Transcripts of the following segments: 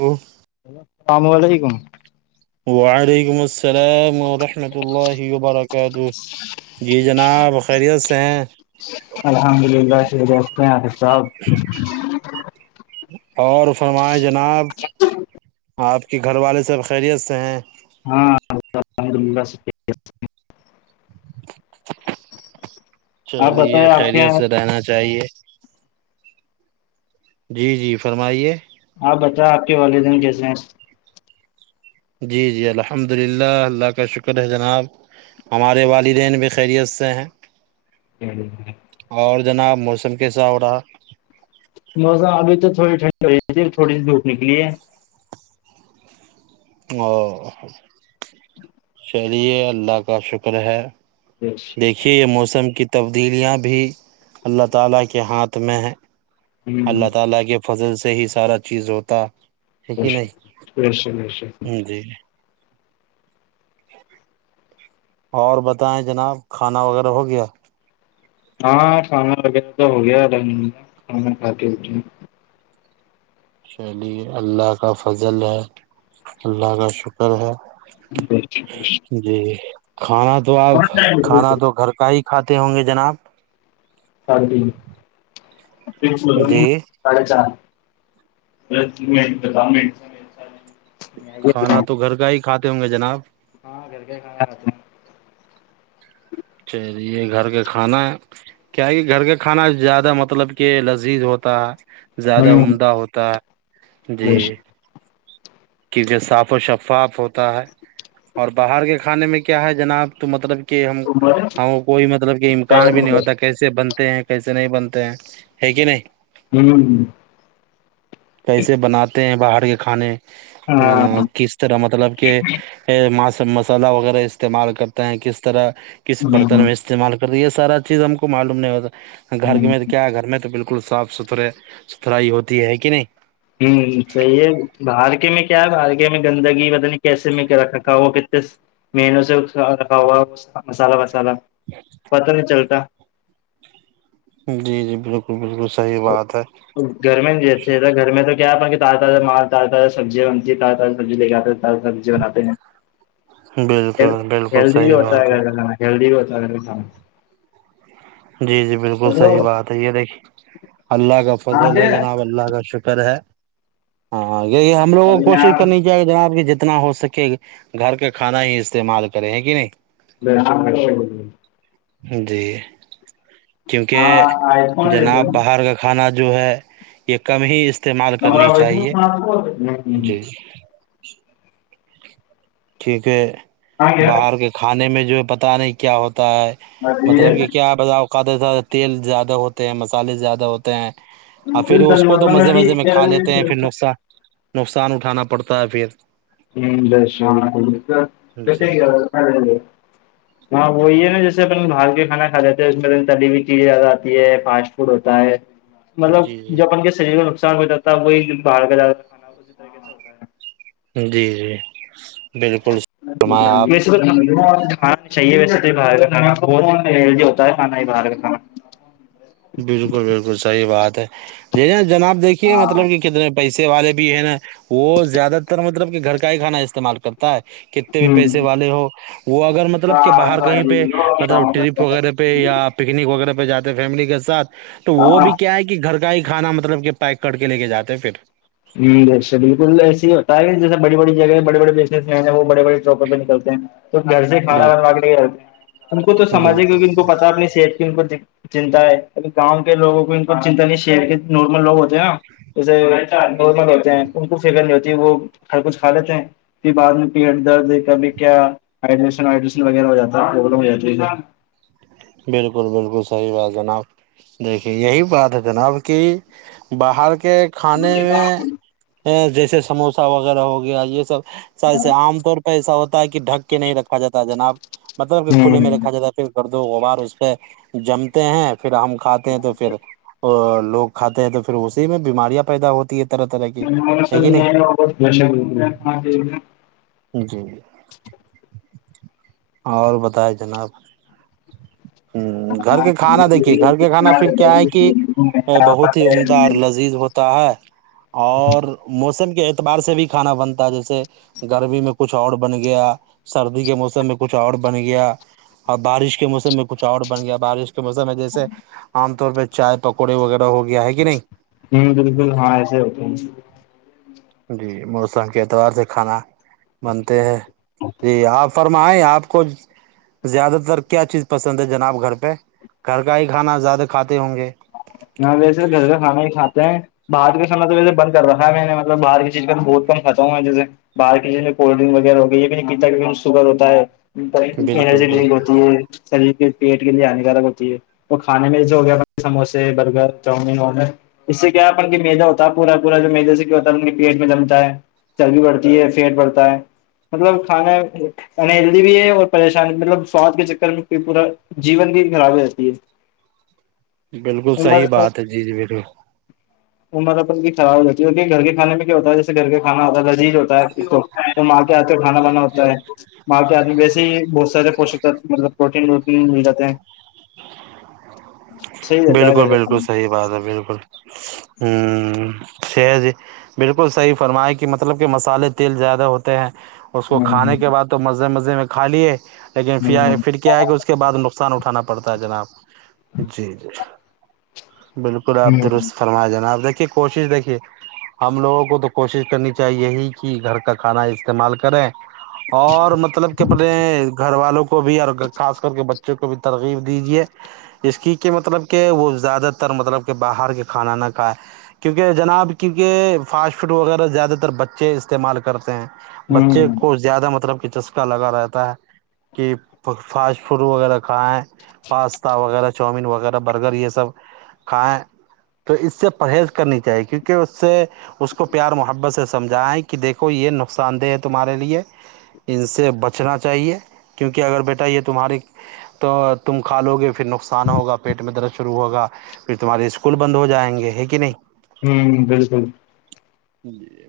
ایک [unintelligible] وعلیکم السلام ورحمۃ اللہ وبرکاتہ جی جناب خیریت سے ہیں الحمد للہ ش [unintelligible] صاحب اور فرمائے جناب آپ کے گھر والے سب خیریت سے ہیں ہاں [unintelligible] آپ چلیے بتائیں آپ کے خیریت سے رہنا چاہیے جی جی فرمائیے آپ بتا آپ کے گھروالے کیسے ہیں جی جی الحمد للہ اللہ کا شکر ہے جناب ہمارے والدین بھی خیریت سے ہیں [unintelligible] اور جناب موسم کیسا ہو رہا موسم ابھی تو تھوڑی ٹھنڈ ہو رہی تھی تھوڑی سی دھوپ نکلی ہے او چلیے اللہ کا شکر ہے خوش دیکھیے یہ موسم کی تبدیلیاں بھی اللہ تعالی کے ہاتھ میں ہے اللہ تعالی کے فضل سے ہی سارا چیز ہوتا ہے بے کہ شک بے شک۔ نہیں جی اور بتائیں جناب کھانا وغیرہ ہو گیا ہاں کھانا وغیرہ تو ہوگیا کھانا کھا کے چلیے اللہ کا فضل ہے اللہ کا شکر ہے [unintelligible] جی کھانا تو آپ کون ٹائم ہے؟ کھانا تو گھر کا ہی کھاتے ہوں گے جناب جی [unintelligible] [unintelligible] کھانا تو گھر کا ہی کھاتے ہوں گے جناب [unintelligible] اچھا‌ جی یہ گھر کا کھانا ہے کیا ہی گھر کا کھانا زیادہ مطلب کہ لذیذ ہوتا ہے زیادہ ہیں ہوں عمدہ ہوتا ہے جی کیونکہ صاف و شفاف ہوتا ہے اور باہر کے کھانے میں کیا ہے جناب تو مطلب کہ ہم ہاں کوئی مطلب کہ امکان بھی نہیں ہوتا کیسے بنتے ہیں کیسے نہیں بنتے ہیں ہے کہ نہیں ہمم کیسے بناتے ہیں باہر کے کھانے ہاں کس طرح مطلب کہ ماس مسالحہ وغیرہ استعمال کرتے ہیں کس طرح کس ہوں برتن میں ہوں استعمال یہ سارا چیز ہم کو معلوم نہیں ہوتا گھر میں تو کیا ہے گھر میں تو بالکل صاف ستھرا ستھرے ستھرائی ہوتی ہے کہ نہیں ہوں صحیح ہے باہر کے میں کیا ہے باہر کے میں گندگی پتا نہیں کیسے میں کیا رکھا ہو کتنے مینو سے سدا ہوا ہو مسالہ وسالہ پتا نہیں چلتا جی جی بالکل بالکل صحیح بات ہے گھر میں جیسے گھر میں تو کیا ہے اپن کے تاز تازہ مال تازہ تازہ سبزی وبزی تازی سبزی لے آتے تازہ سبزی بناتے ہیں بالکل بالکل ہیلدی بھی صحیح ہوتا ہے بات گھر کا کھانا ہیلدی ہوتا ہے جی جی بالکل صحیح ہلو، بات ہے یہ دیکھیے اللہ کا کہاں فضل تھے؟ ہے جناب اللہ کا شکر ہے ہاں یہ ہم لوگوں کو ابھی میں کوشش آ- کرنی جناب کہ جتنا ہو سکے گھر کا کھانا ہی استعمال کرے ہیں کہ نہیں [inaudible] جی کیونکہ ہاں آئی فون لے جناب لو باہر کا کھانا جو ہے یہ کم ہی استعمال کرنی چاہیے جی ٹھیک ہے باہر کے کھانے میں جو ہے پتا نہیں کیا ہوتا ہے مطلب کہ کیا بتبو اوقات تیل زیادہ ہوتے ہیں مسالے زیادہ ہوتے ہیں تا ہے اب پھر اس کو تو مزے مزے میں کھا لیتے ہیں پھر نکسان نقصان اٹھانا پڑتا ہے پھر جی [unintelligible] ہاں وہ یہ ہے نا جیسےنا باہر کا کھانا کھا لیتے ہیں اس میں تلی ہوی چیزیں آتی ہے فاسٹ فوڈ ہوتا ہے مطلب جی جی جو اپن کے شریر میں نقصان ہو جاتتا ہے وہی باہر کا زیادہ تر [inaudible] جی جی بالکل فرمایا آپ [unintelligible] [unintelligible] بالکل بالکل صحیح بات ہے جی جناب دیکھیے کھانا مطلب کہ کتنے پیسے والے بھی ہے نا وہ زیادہ تر مطلب کہ گھر کا ہی کھانا استعمال کر تا ہے کتنے بھی پیسے والے ہو وہ اگر مطلب کہ باہر کہیں پہ مطلب ہوں ٹرپ وغیرہ پہ پہ یا پکنک وغیرہ پہ جاتے ہیں فیملی کے ساتھ تو وہ بھی کیا ہے کہ گھر کا ہی کھانا مطلب کہ پیک کر کے لے کے جاتے ہے پھر جی اچھا بالکل ایس ہی ہوتا ہے جیسے بی بڑی جگہ بڑے بڑے پیسے ویسے وہ بڑے بڑے چوکے پہ نکلتے ہیں تو گھر سے کھانا بنوا بالکل کے لیکے جاتے ہے ان کو تو سمجھے ہے کیونکہ ان بالکل کو پتا ہے اپنی صحت کی ان کو چنتا ہے اب گاؤں کے لوگوں کو ان کو چنتا نہیں شہر کے نارمل لوگ ہوتے ہیں نا جیسے نارمل ہوتے ہیں ان کو فکر نہیں ہوتی وہ ہر کچھ کھا لیتے ہیں پھر بعد میں پیٹ درد کا بھی کیا ہڈریشن وڈریشن وغیرہ ہو جاتا ہے پرلم ہو جاتی ہے بالکل بالکل صحیح بات جناب دیکھیے یہی بات ہے جناب کہ باہر کے کھانے میں جیسے سموسہ وغیرہ ہو گیا یہ سب س سے عام طور پہ ایسا ہوتا ہے کہ ڈھک کے نہیں رکھا جاتا ہے جناب مطلب کہ کھلے میں رکھا جاتا کر دو غبار اس پہ جمتے ہیں پھر ہم کھاتے ہیں تو پھر اور لوگ کھاتے ہیں تو پھر اسی میں بیماریاں پیدا ہوتی ہے طرح طرح کی ہے کہ نہیں [inaudible] جی جی اور بتائیں جناب ہ گھر ہوں کا کھانا دیکھیے گھر کا کھانا پھر کیا ہے کہ بہت ہی عمدہ اور لذیذ ہوتا ہے اور موسم کے اعتبار سے بھی کھانا بنتا ہے جیسے گرمی میں کچھ اور بن گیا سردی کے موسم میں کچھ اور بن گیا اور بارش کے موسم میں کچھ اور بن گیا بارش کے موسم میں جیسے عام طور پہ چائے پکوڑے وغیرہ ہو گئے گیا ہے کہ نہیں ہوں بالکل ہاں ایسے ہو جی موسم کے اعتبار سے کھانا بنتے ہیں جی آپ فر ہم آئے آپ کو زیادہ تر کیا چیز پسند ہے جناب گھر پہ گھر کا ہی کھانا زیادہ کھاتے ہوں گے ہاں ویسے گھر کا کھانا ہی کھاتے ہیں باہر کا سم تو وس بند کر رہا ہے میں نے مطلب باہر کی چیز کا تو بہت کم کھا ہوں میں جی سے باہر کی جس میں کولڈ ڈرنک وغیرہ ہو گیا یہ بھی نہیںتا سگگر ہوتا ہے بالکل ارجی لیک بالکل ہوتی ہے شریر کے پیٹ کے لیے ہانیکارک ہوتی ہے تو کھے میں جو ہو گیا سموسے برگر چاؤمین آڈر اس سے کیا اپن کے میدا ہوتا ہے پورا پورا جو مدے سے کیا ہوتا ہے پیٹ میں جمتا ہے چربی پڑتی ہے پھینٹ پڑتا ہے مطلب کھانا انلی بھی ہے اور پریشانی مطلب سواد کے چکر میں پورا جیون بھی گرابی رہتی ہے بالکل صحیح بات ہے جی جی بالکل ج وہران کی ہو جی ہے اور گھر کے کھے میں کیا ہوتا ہے جیسے گھر کا کھا آتا ہے لذیج ہوتا ہے دھ کو تو م آتے آتے کھانا بانا ہوتا ہے مال کے آدمی ویسے ہی بہت سارے پوشک مطلب پروٹین ووٹین مل جاتے ہیں صحیح رہتا ہے بالکل گھر کا بالکل کھانا صحی بات ہے بالکل ہوں ش جی بالکل صحیح فرمایا کہ مطلب کہ مسالے تیل زیادہ ہوتے ہیں اس کو ہوں کھانے کے بعد تو مزے مزے میں کھا لیے لیکن پھر آ ہوں پھر کیا آئے کہ اس کے بعد نقصان اٹھانا پڑا پڑتا جناب جی جی بالکل آپ ہوں درست فرما جانا آپ دیکھیے کوشش دیکھیے ہم لوگوں کو تو کوشش کرنی چاہیے ہی کہ گھر کا کھانا استعمال کریں اور مطلب کہ اپنے گھر والوں کو بھی اور خاص کر کے بچ بچوں کو بھی ترغیب دیجیے ج کی کہ مطلب کہ وہ زیادہ اتر مطلب کہ باہر کے کھانا نہ کھائے کیونکہ جناب کیونکہ فاسٹ فوڈ وغیرہ زیادہ تر بچے استعمال کرتے ہیں بچے ہوں کو زیادہ مطلب کہ چسکا لگا رہتا ہے کہ فاسٹ فوڈ وغیرہ کھائیں پاستا وغیرہ چاؤومین وغیرہ برگر یہ سب کھائیں تو اس سے پرہیز کرنی چاہیے کیونکہ اس سے اس کو پیار محبت سے سمجھائیں کہ دیکھو یہ نقصان دہ ہے تمہارے لیے ان سے بچنا چاہیے کیونکہ اگر بیٹا یہ تمہاری تو تم کھا لو گے پھر نقصان ہوگا پیٹ میں درد شروع ہوگا پھر تمہارے اسکول بند ہو جائیں گے ہے کہ نہیں ہوں بالکل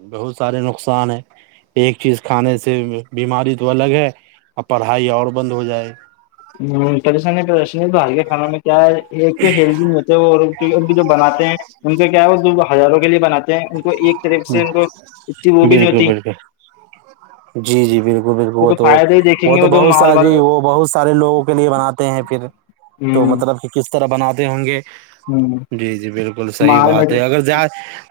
بہت سارے نقصان ہے ایک چیز کھانے سے بیماری تو الگ ہے اور پڑھائی اور بند ہو جائے پریشانی پریشنی تو ہر کے کھانا میں کیا ہے ایک تو ہیلی ہو جو بناتے ہیں ان کا کیا ہے وہ ہزاروں کے لیے بناتے ہیں ایک طرف سے ان کو ا وہ بھی نہیں بالکل ہوتی بالکل جی جی بالکل بالکل وہ تو فائدہ ہی دیکھیں وہ گے تو بہت مال والا سی وہ بہت سارے لوگوں کے لیے بناتے ہیں پھر تو ہوں مطلب کہ کس طرح بناتے ہوں گے ہوں جی جی بالکل صحیح مال میں بات ہے اگر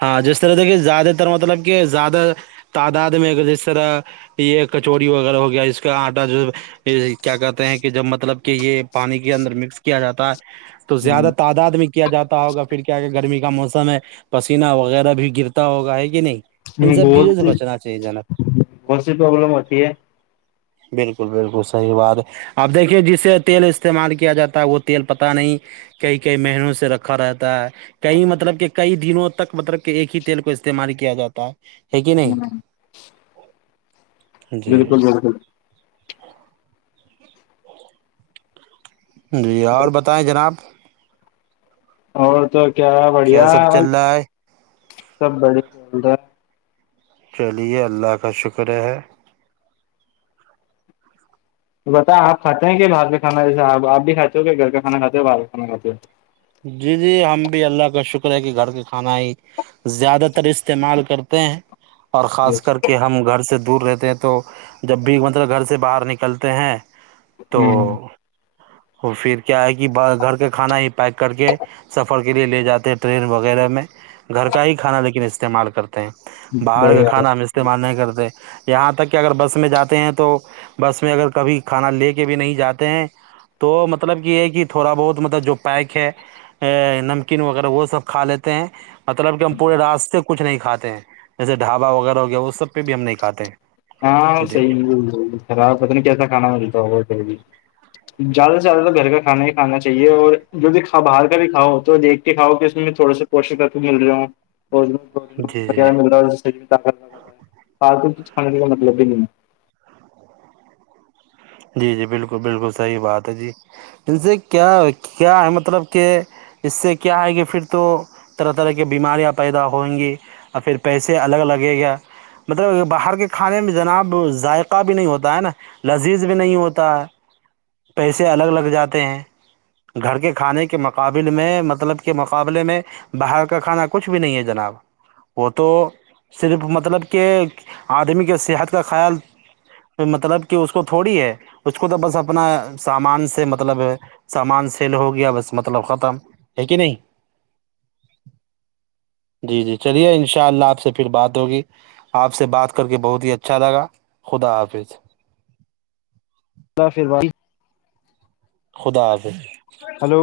ہاں جس رح دیکھیے زیادہ تر مطلب کہ زیادہ تعداد میں جی طرح یہ کچوری وغیرہ ہو گیا ج کا آٹا جو یہ کیا کہتے ہیں کہ جب مطلب کہ یہ پانی کے اندر مکس کیا جاتا ہے تو ہوں زیادہ تعداد میں کیا جاتا ہوگا پھر کیا کہ گرمی کا موسم ہے پسینہ وغیرہ بھی گرتا ہوگا ہے کہ نہیں ہ ان سب بہت چیزوں سے سی بچنا چاہیے جناب بہت سی پرابلم ہوتی ہے بالکل بالکل صحیح بات آپ دیکھیے جسے تیل استعمال کیا جاتا ہے وہ تیل پتا نہیں کئی کئی مہنوں سے رکھا رہتا ہے کئی مطلب کہ کئی دنوں تک مطلب کہ ایک ہی تیل کو استعمال کیا جاتا ہے ہے کہ نہیں جی بالکل بالکل جی اور بتائیں جناب اور تو کیا بڑھیا سب اور چل رہا ہے سب بڑھیاول رہا ہے چلیے اللہ کا شکر ہے تو بت آپ کاتے ہیں کہ باہر میں کھانا جیس آپ بھی کاتے ہو کہ گھر کا کھا کھاتے ہو باہر کا کھا کھاتے ہو جی جی ہم بھی اللہ کا شکر ہے کہ گھر کے کھانا ہی زیادہ تر استعمال کرتے ہیں اور ہو خاص کر کے ہم گھر سے د دور رہتے ہیں تو جب بھی مطلب گھر سے باہر نکلتے ہیں تو ہوں اور پھر کیا ہے کہ گھر کا کھانا ہی پیک کر کے سفر کے لیے لے جاتے ہیں ٹرین وغیرہ میں گھر کا ہی کھانا لیکن استعمال کرتے باہر کا بڑھیا کھانا ہم استعمال نہیں کرتے یہاں تک کہ اگر بس میں جاتے ہیں تو بس میں اگر کبھی کھانا لے کے بھی نہیں جاتے ہیں تو مطلب یہ ہے کہ تھوڑا بہت مطلب جو پیک ہے نمکین وغیرہ وہ سب کھا لیتے ہیں مطلب کہ ہم پورے راستے کو کچھ نہیں کھاتے جیسے ڈھابا وغیرہ ہو گیا وہ سب پہ بھی ہم نہیں کھاتے ہیں ہاں جی صحی خراب پت نہیں کیسا کھانا ملتا ہو پھر بھی زیادہ سے زیادہ گھر کا کھانا ہی کھانا چاہیے اور جو بھی کھا باہر کا بھی کھا ہو تو دیکھ کاؤ کہ اس میں تھوڑے سے پوشک کے مل رہا ہوں اور جی جی وغہ مل رہا ہے سے شری طاقت لگ رہا فالتو کچھے کا مطلب بھی نہیں ہے جی جی بالکل بالکل صحیح بات ہے جی کیا کیا ہے مطلب کہ اس سے کیا ہے کہ پھر تو طرح طرح کے بیماریاں پیدا ہئ گی اور پھر پیسے الگ لگے گا مطلب باہر کے کھانے میں جناب ذائقہ بھی نہیں ہوتا ہے نا عزیز بھی نہیں ہوتا پیسے الگ لگ جاتے ہیں گھر کے کھانے کے مقابل میں مطلب کے مقابلے میں باہر کا کھانا کچھ بھی نہیں ہے جناب وہ تو صرف مطلب کہ آدمی کے صحت کا خیال مطلب کہ اس کو تھوڑی ہے اس کو تو بس اپنا سامان سے مطلب سامان سیل ہو گیا بس مطلب ختم ہے کہ نہیں ج ہے جی جی چلیے ان شاء اللہ آپ سے پھر بات ہوگی آپ سے بات کر کے بہت ہی اچھا لگا خدا حافظ ب پھر ب خدا آا بھیظ ہلو